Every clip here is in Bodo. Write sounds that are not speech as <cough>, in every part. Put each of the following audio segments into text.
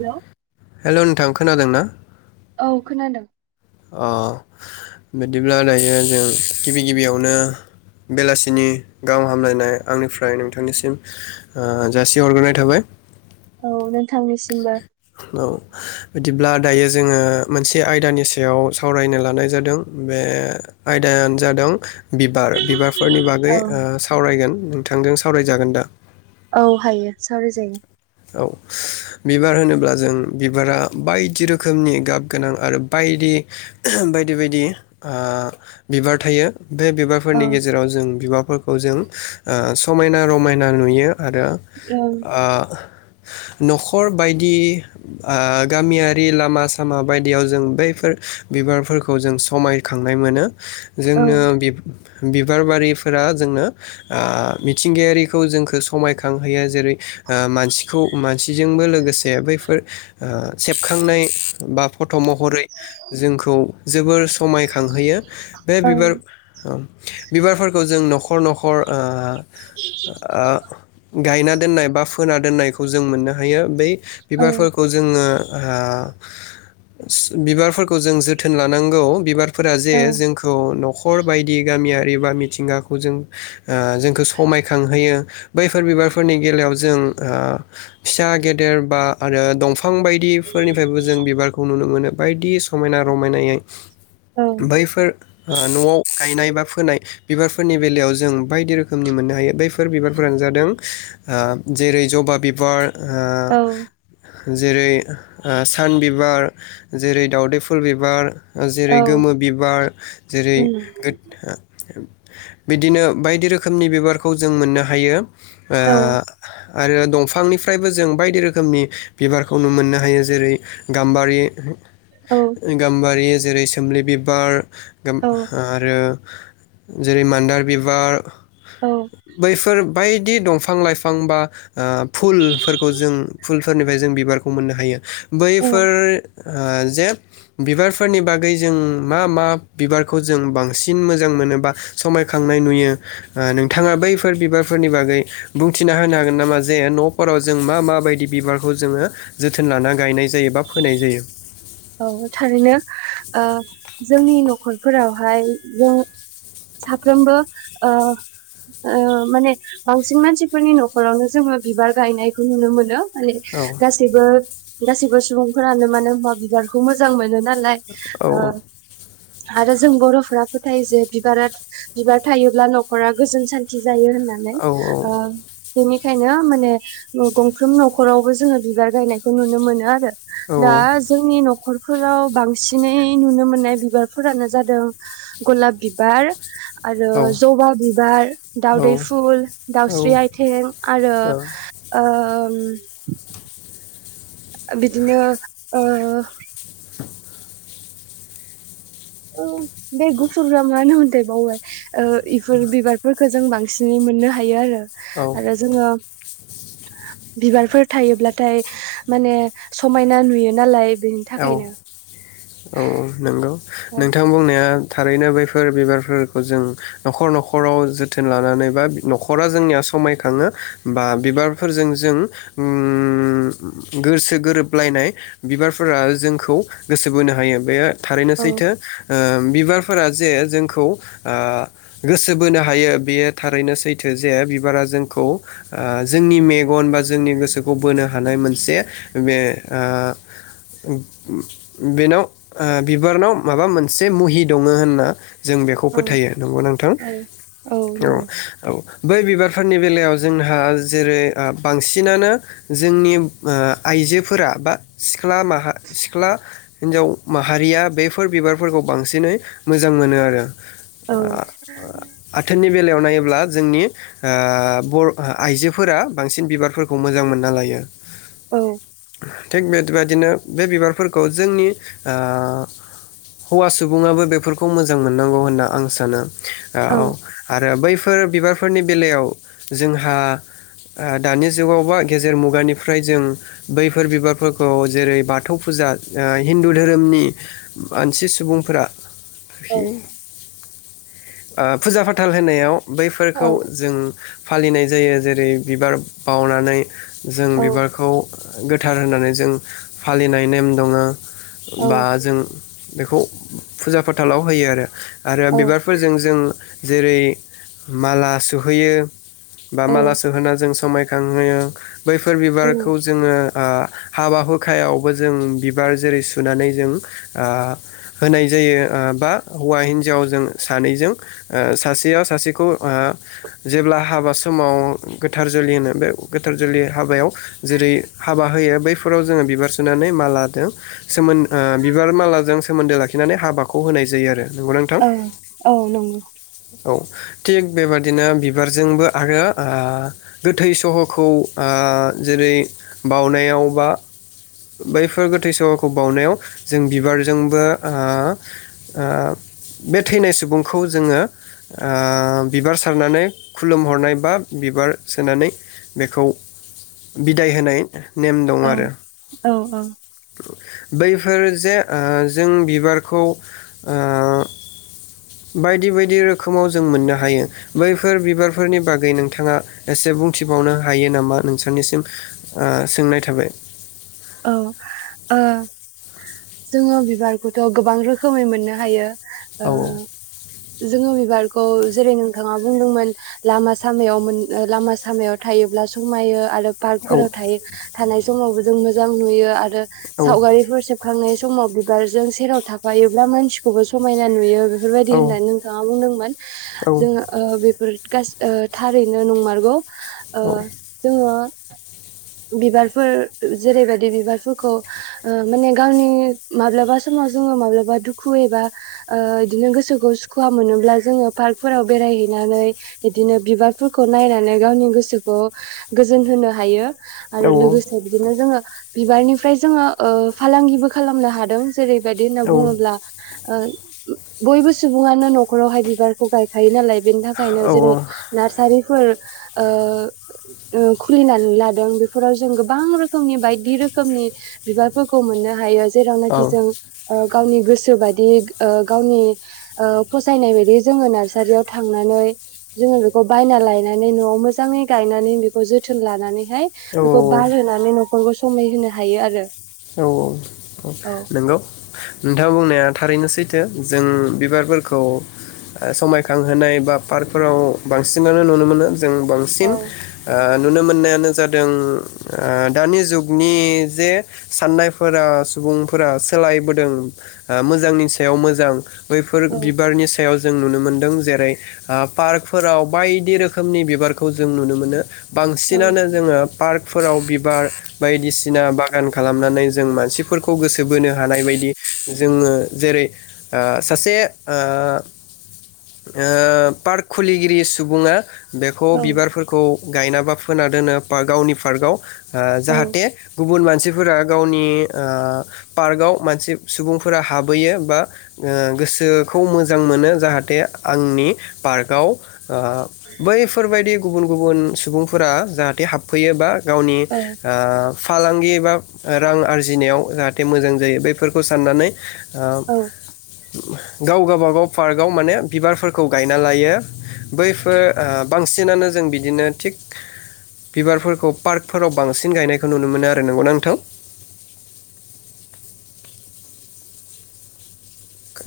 हेलौ हेलौ नोंथां खोनादों ना? औ खोनादों। अ बिदिब्ला दायो जों गिबि गिबियावनो बेलासिनि गाहाम हामलायनाय आंनिफ्राय नोंथांनिसिम ओ जासिहरग्रोनाय थाबाय। औ नोंथांनिसिमबो। औ बिदिब्ला दायो जोङो मोनसे आयदानि सा याव सावरायनो लानाय जादों बे आयदायानो जादों बिबार बिबार फोरनि बागै औ सावरायगोन। थोंजों सावरायजागोन दा? औ हायो सावराय जायो। औ, बिबार होनोब्ला जों बिबारा बायदि रोखोमनि गाब गोनां आरो बायदि बायदि बायदि आ बिबार थायो। बे औ बिबारफोरनि गेजेराव जों बिबारफोर खौ जों ओ समायना रमायना नुयो। आरो औ ओ न'खर बायदि ओ गामियारि लामा सामा बायदियाव जों बैफोर बिबारफोरखौ जों समायखांनाय मोनो औ जोंनो <unintelligible> बिबार बारिफोरा जोंनो ओ मिथिंगायारिखौ जोंखौ समायखांहोयो जेरै ओ मानसि खौ मानसिजोंबो लोगोसे जे बैफोर ओ सेबखांनाय बा फट' महरै जोंखौ जोबोर समायखांहोयो बे औ बिबार बिबारफोरखौ जों न'खर न'खर ओ ओ गायना दोननाय बा फोना दोननाय खौ जों मोननो हायो बै बिबारफोरखौ जोङो ओ बिबारफोरखौ जों जोथोन लानांगौ बिबार फोरा जे औ जोंखौ न'खर खर बायदि गामियारि बा मिथिंगाखौ जों ओ जोंखौ समायखांहोयो बैफोर बिबारफोरनि बेलायाव जों ओ फिसा गेदेर बा आरो दंफां बायदिफोरनिफ्रायबो जों बिबारखौ नुनो मोनो बायदि समायना रमायनायै बैफोर ओ न'आव गायनाय बा फोनाय बिबारफोरनि बेलायाव जों बायदि रोखोमनि मोननो हायो बैफोर बेफोर बिबारफोरानो जादों ओ जेरै जबा बि बार औ ओ जेरै ओ सान बिबार जेरै दावदै फुल बिबार जेरै औ गोमो बिबार जेरै उम <unintelligible> बिदिनो बायदि रोखोमनि बिबारखौ जों मोननो हायो ओ औ आरो दंफां निफ्रायबो जों बायदि रोखोमनि बिबारखौ नुनो मोननो हायो जेरै गाम्बारि गाम्बारि जेरै सोमलि बिबार औ <unintelligible> जेरै मान्दार बिबार औ बैफोर बायदि दंफां लाइफां बा ओ फुलफोरखौ जों फुलफोरनिफ्राय जों बिबारखौ मोननो हायो औ बैफोर ओ जे बिबारफोरनि बागै जों मा मा बिबारखौ जों बांसिन मोजां मोनो बा समायखांनाय नुयो ओ नोंथाङा बैफोर बिबारफोरनि बागै बुंथिना होनो हागोन नामा जे न' खराव जों मा मााबायदि बिबारखौ जोङो जोथोन लाना गायनाय जायो बा फोनाय जायो। औ थारैनो ओ जोंनि न'खरफोरावहाय जों साफ्रोमबो ओ ओ माने बांसिन मानसिफोरनि न'खरावनो जोङो बिबार गायनायखौ नुनो मोनो। माने औ गासैबो गासैबो सुबुंफोरानो मानो होमबा बि बारखौ मोजां मोनोना लाय औ ओ आरो जों बर'फोरा फोथायो जे बिबारा बिबार थायोब्ला न'खरा गोजोन सान्थि जायो होननानै औ ओ बेनिखायनो माने गंफ्रोम न'खरावबो जोङो बिबार गायनायखौ नुनो मोनो आरो औ दा आंनि न'खरफोराव बांसिनै नुनो मोननाय बिबारफोरानो जादों गलाब बिबार आरो औ जबा बिबार दाउदै फुल दाउस्रि आथिं आरो ओ उम बिदिनो ओ औ बे गुफुरा मा होन होनथाय बावबाय ओ इफोर बिबारफोरखौ जों बांसिनै मोननो हायो आरो औ आरो जोङो बिबारफोर थायोब्लाथाय माने समायना नुयो नालाय बेनि औ थाखायनो औ नंगौ औ नोंथां बुंनाया थारैनो बैफोर बिबारफोरखौ जों न'खर न'खराव जोथोन लानानै बा न'खरा जोंनिया समायखाङो बा बिबारफोरजों जों ओम गोसो गोरोबलायनाय बिबार फोरा जोंखौ गोसो बोनो हायो बेयो थारैनो औ सैथो ओ बिबार फोरा जे जोंखौ ओ गोसो बोनो हायो बेयो थारैनो सैथो जे बिबारा जोंखौ ओ जोंनि मेगन बा जोंनि गोसोखौ बोनो हानाय मोनसे बे ओ बेनाव ओ बिबारनाव माबा मोनसे मुहि दङ होनना जों बेखौ औ फोथायो नंगौ नोंथां औ औ औ बै बिबार फोरनि बेलायाव जोंहा जेरै ओ बांसिनानो जोंनि ओ आइजोफोरा बा सि ख्ला माहा सिख्ला हिन्जाव माहारिया बेफोर बिबारफोरखौ बांसिनै मोजां मोनो आरो औ आथोननि बेलायाव नायोब्ला जोंनि ओ बर' आइजोफोरा बांसिन बिबारफोरखौ मोजां मोनना लायो। औ थिग बे बेबायदिनो बे बिबारफोरखौ जोंनि ओ हौवा सुबुङाबो बेफोरखौ मोजां मोननांगौ होनना आं सानो औ आरो बै फोर बिबारफोरनि बेलायाव जोंहा ओ दानि जुगाव बा गेजेर मुगानिफ्राय जों बैफोर बिबारफोर खौ जेरै बाथौ फुजा ओ हिन्दु धोरोमनि मानसि सुबुंफोरा खि ओ फुजा फाथाल होनायाव औ बैफोरखौ जों फालिनाय जायो जेरै बिबार बावनानै जों बिबारखौओ गोथ थार होननानै जों फालिनाय नेम दंङो। औ बा जों बेखौ फुजा फाथालाव होयो आरो। आरो औ बिबारफोरजों जों जेरै- माला सुहैयो बा माला औ सोहोना जों समायखांहोयो। बैफोर बिबारखौ जोंङो आह हाबा हुखायावबो जों बिबार जेरै सोनानै जों ओ होनाय जायो ओ बा हौवा हिन्जावाव जों सानैजों ओ सासेयाव सासेखौ ओ जेब्ला हाबा समाव गोथार जुलि होनो बे गोथार जुलि हाबायाव जेरै हाबा होयो बै फोराव जोंङो बिबार सोनानै माला दोन सोमो ओ बिबार मालाजों सोमोन्दो लाखि नानै हाबाखौ होनाय जायो आरो। नंगौना नोंथां? ओं औ नंगौ। औ थिग बेबादिनो बिबारजोंबो आरो ओ गोथै सहखौ ओ जेरै बावनायाव बा बैफोर गोथै सहाखौ बावनायाव जों बिबारजोंबो ओ ओ बे थैनाय सुबुंखौ जोंङो ओ बिबार सारनानै खुलुमहरनाय बा बिबार सोनानै बेखौ बिदाय होनाय। नेम दंङ औ आरो। औ औ बैफोर जे ओ जों बिबारखौ ओ बायदि बायदि रोखोमाव जों मोननो हायो बैफोर बिबारफोरनि बागै नोंथांङा एसे बुंथिबावनो हायो नामा नोंस थां निसिम सोंनाय थाबाय। औ ओ जोंङो बिबारखौथ' गोबां रोखोमै मोननो हायो। ओ औ जोंङो बिबार खौ जेरै नोंथांङा बुंदोंमोन लामा सामायाव मोन लामा सामायाव थायोब्ला समायो आरो पार्कफोराव औ थायो थानाय समावबो जोंङो जां नुयो आरो औ सावगारिफोर सेबखांनायस सोमाव बिबारजों सेराव थाफायोब्ला मानसि खौबो समायना नुयो। औ फोरबायदि होननानै नोंथांङा बुंदोंमोन औ जोंङो ओ बेफोर गास ओ थारैनो नंमारगौ। ओ औ जोङो बिबारफोर जेरैबायदि बिबारफोरखौ ओ माने गावनि माब्लाबा समाव जोङो माब्लाबा दुखु एबा ओ इदिनो गोसोखौ सुखुव मोनोब्ला जोङो पार्कफोराव बेरायहैनानै बिदिनो बिबारफोरखौ नायनानै गावनि गोसोखौ गोजोन होनो हायो। औ आरो लोगोसे बिदिनो जोङो बिबारनिफ्राय जोङो ओ फालांगिबो खालामनो हादों। जेरैबायदि होनना बुङोब्ला। ओ बयबो सुबुङानो न'खरावहाय बिबारखौ गायखायो नालाय बेनि थाखायनो जेरै नार्सारिफोर ओ ओ खुलिनानै ला दों बेफोराव जों गोबां रोखोमनि बायदि रोखोमनि बिबारफोरखौ मोननो हायो। जेरावनाखि जों ओ गावनि गोसो बायदि ओ गावनि ओ फसायनाय बायदि जोङो नार्सारियाव थांनानै जोङो बेखौ बायना लायनानै न'आव मोजाङै गायनानै बेखौ जोथोन लानानैहाय बेखौ औ बार होननानै न'ख खरबो समाय होनो हायो आरो। औ औ औ नंगौ नोंथाङा बुंनाया थारैनो सै थो जों बिबारफोरखौ ओ समायखांहोनाय बा पार्कफोराव बांसिनानो नुनो मोनो। जों औ बांसिन ओ नुनो मोननायानो जादों ओ दानि जुगनि जे साननायफोरा सुबुंफोरा सोलायबोदों ओ मोजांनि सायाव मोजां बैफोर बिबारनि सायाव जों नुनो मोनदों जेरै ओ पार्कफोराव बायदि रोखोमनि बिबारखौ जों नुनो मोनो ओं बांसिनानो जोङो पार्कफोराव बिबार बायदिसिना बा गान खालामनानै जों मानसिफोरखौ गोसो बोनो हानाय बायदि जोङो जेरै ओ सासे ओ ओ पार्क खुलिगिरि सुबुंङा बेखौ औ बिबारफोरखौ गायना बा फोना दोनो पार्कआव गावनि पार्कआव ओ औ जाहाथे गुबुन मान सिफोरा गावनि ओ पार्कआव मानसि सुबुंफोरा हाबहैयो बा ओ गोसोखौ मोजां मोनो जाहाथे आंनि पार्कआव ओ बैफोरबायदि गुबुन गुबुन सुबुंफोरा जाहाथे हाबफैयोबा गावनि आ फालांगि एबा रां आरजिनायाव जाहाथे मोजां जायो बेफोरखौ साननानै। ओब औ गाव गावबागाव पार्कआव माने बिबारफोरखौ गायना लायो बैफोर ओ बांसिनानो जों बिदिनो थिग बिबारफोरखौ पार्कफोराव बांसिन गायनायखौ नुनो मोनो आरो नंगौना नोंथां।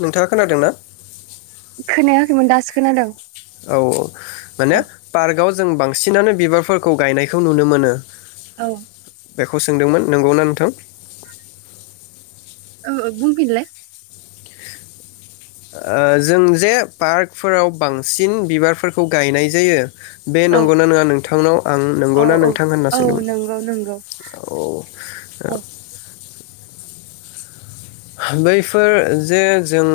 नोंथाङा खोनादोंना। खोनायाखैमोन दासो खोनादों औ औ माने औ पार्कआव जों बां सिनानो बिबारफोरखौ गायनायखौ नुनो मोनो। औ। बेखौ सोंदोंमोन नंगौना नोंथां? औ औ बुंफिनलाय। ओ जों जे पार्कफोराव बांसिन बिबारफोरखौ गायनाय जायो। बे औ नंगौना नङा नोंथांनाव आं औ नंगौना औ नोंथां होनना औ सोंदोंमोन नंगौ नंगौ औ औ। बैफोर जे जों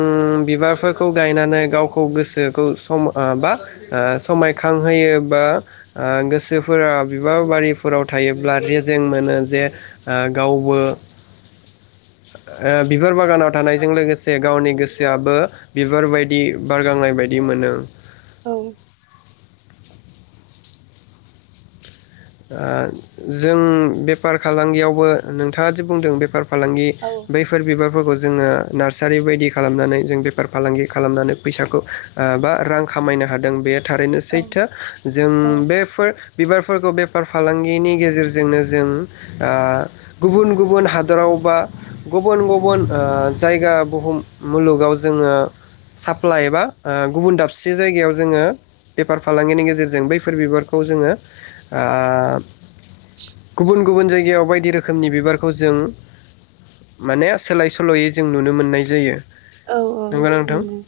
बिबारफोरखौ गायनानै गावखौ गोसोखौ सम ओ बा समायखांहोयो बा गोसोफोरा ओ बिबार बारिफोराव थायोब्ला रेजें मोनो जे ओ गावबो ओ बिबार बागानाव थानायजों लोगोसे गोसे लोगोसे गावनि गोसोआबो बिबार बायदि बारगांनाय बायदि मोनो। औ। ओ जों बेफार फालांगियावबो नोंथाङादि बुंदों बेफार। फालांगि औ बैफोर बिबारफोरखौ। जोङो नार्सारि बायदि खालामनानै जों बेफार फालांगि खालामनानै फैसाखौ ओ बा रां खामायनो हादों बे थारैनो औ सैथो जों औ बेफोर बिबार फोरखौ बे बेफार फालांगिनि गेजेरजोंनो जों ओ गुबुन गुबुन हादराव बा गुबुन गुबुन ओ जायगा बुहुम मुलुगाव जोङो साप्लाइ बा ओ गुबुन दाबसे जायगायाव जोङो बेफार फालांगिनि गेजेरजों बैफोर बिबारखौ जोङो ओ गुबुन गुबुन जायगायाव बायदि रोखोमनि बिबारखौ जों माने सोलाय सोल'यै जों नुनो मोननाय जायो। औ औ नंगौना नंगौ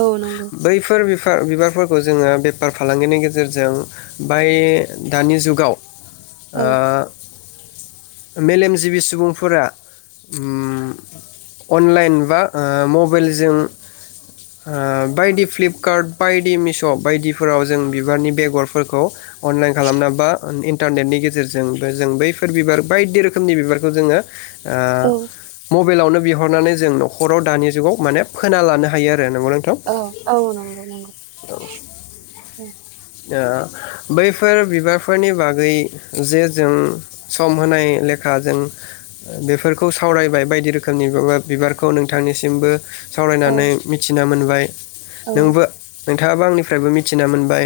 औ नंगौ। फा बेफोर बिबारफोरखौ जोङो बेफार फालांगिनि गेजेरजों बाय दानि जुगाव औ ओ। मेलेमजिबि सुबुंफोरा ओम अनलाइन बा ओ मबाइलजों ओ बायदि फ्लिपकार्ट बायदि मिश' बायदिफोराव जों बिबारनि बेगरफोरखौ अर खालामना बा इन्टारनेटनि गेजेरजोंबो जों बैफोर बिबार बायदि रोखोमनि बिबारखौ जोङो औ ओ मबाइलावनो बिहरनानै जों न'खराव दानि जुगाव माने फोना लानो हायो। आरो नंगौ नोंथां औ औ नंगौ नंगौ। दा बै फोर बिबारफोरनि बागै जे जों सम होनाय लेखा जों बेफोरखौ सावरायबाय बायदि रोखोमनि बिबारखौ नोंथांनिसिमबो। औ सावरायनानै मिथिना मोनो ओमफ्राय औ नोंबो नोंथाङाबो आंनिफ्रायबो मिथिना मोनबाय।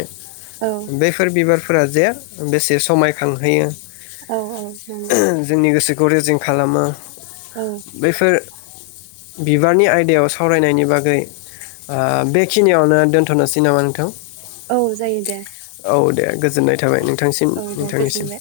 औ बेफोर बिबार फोरा जे बेसे समायखांहोयो औ औ नंग'। खौ रेजें खालामो बेफोर बिबारनि आयदायाव सावरायनायनि बागै ओ बेखिनियावनो दोनथ'नोसै नामा नोंथां? औ जायो दे। औ दे, गो जोननाय थाबाय औ नोंथांसिम औ दे नोंथांनिसिम। गोजोनबाय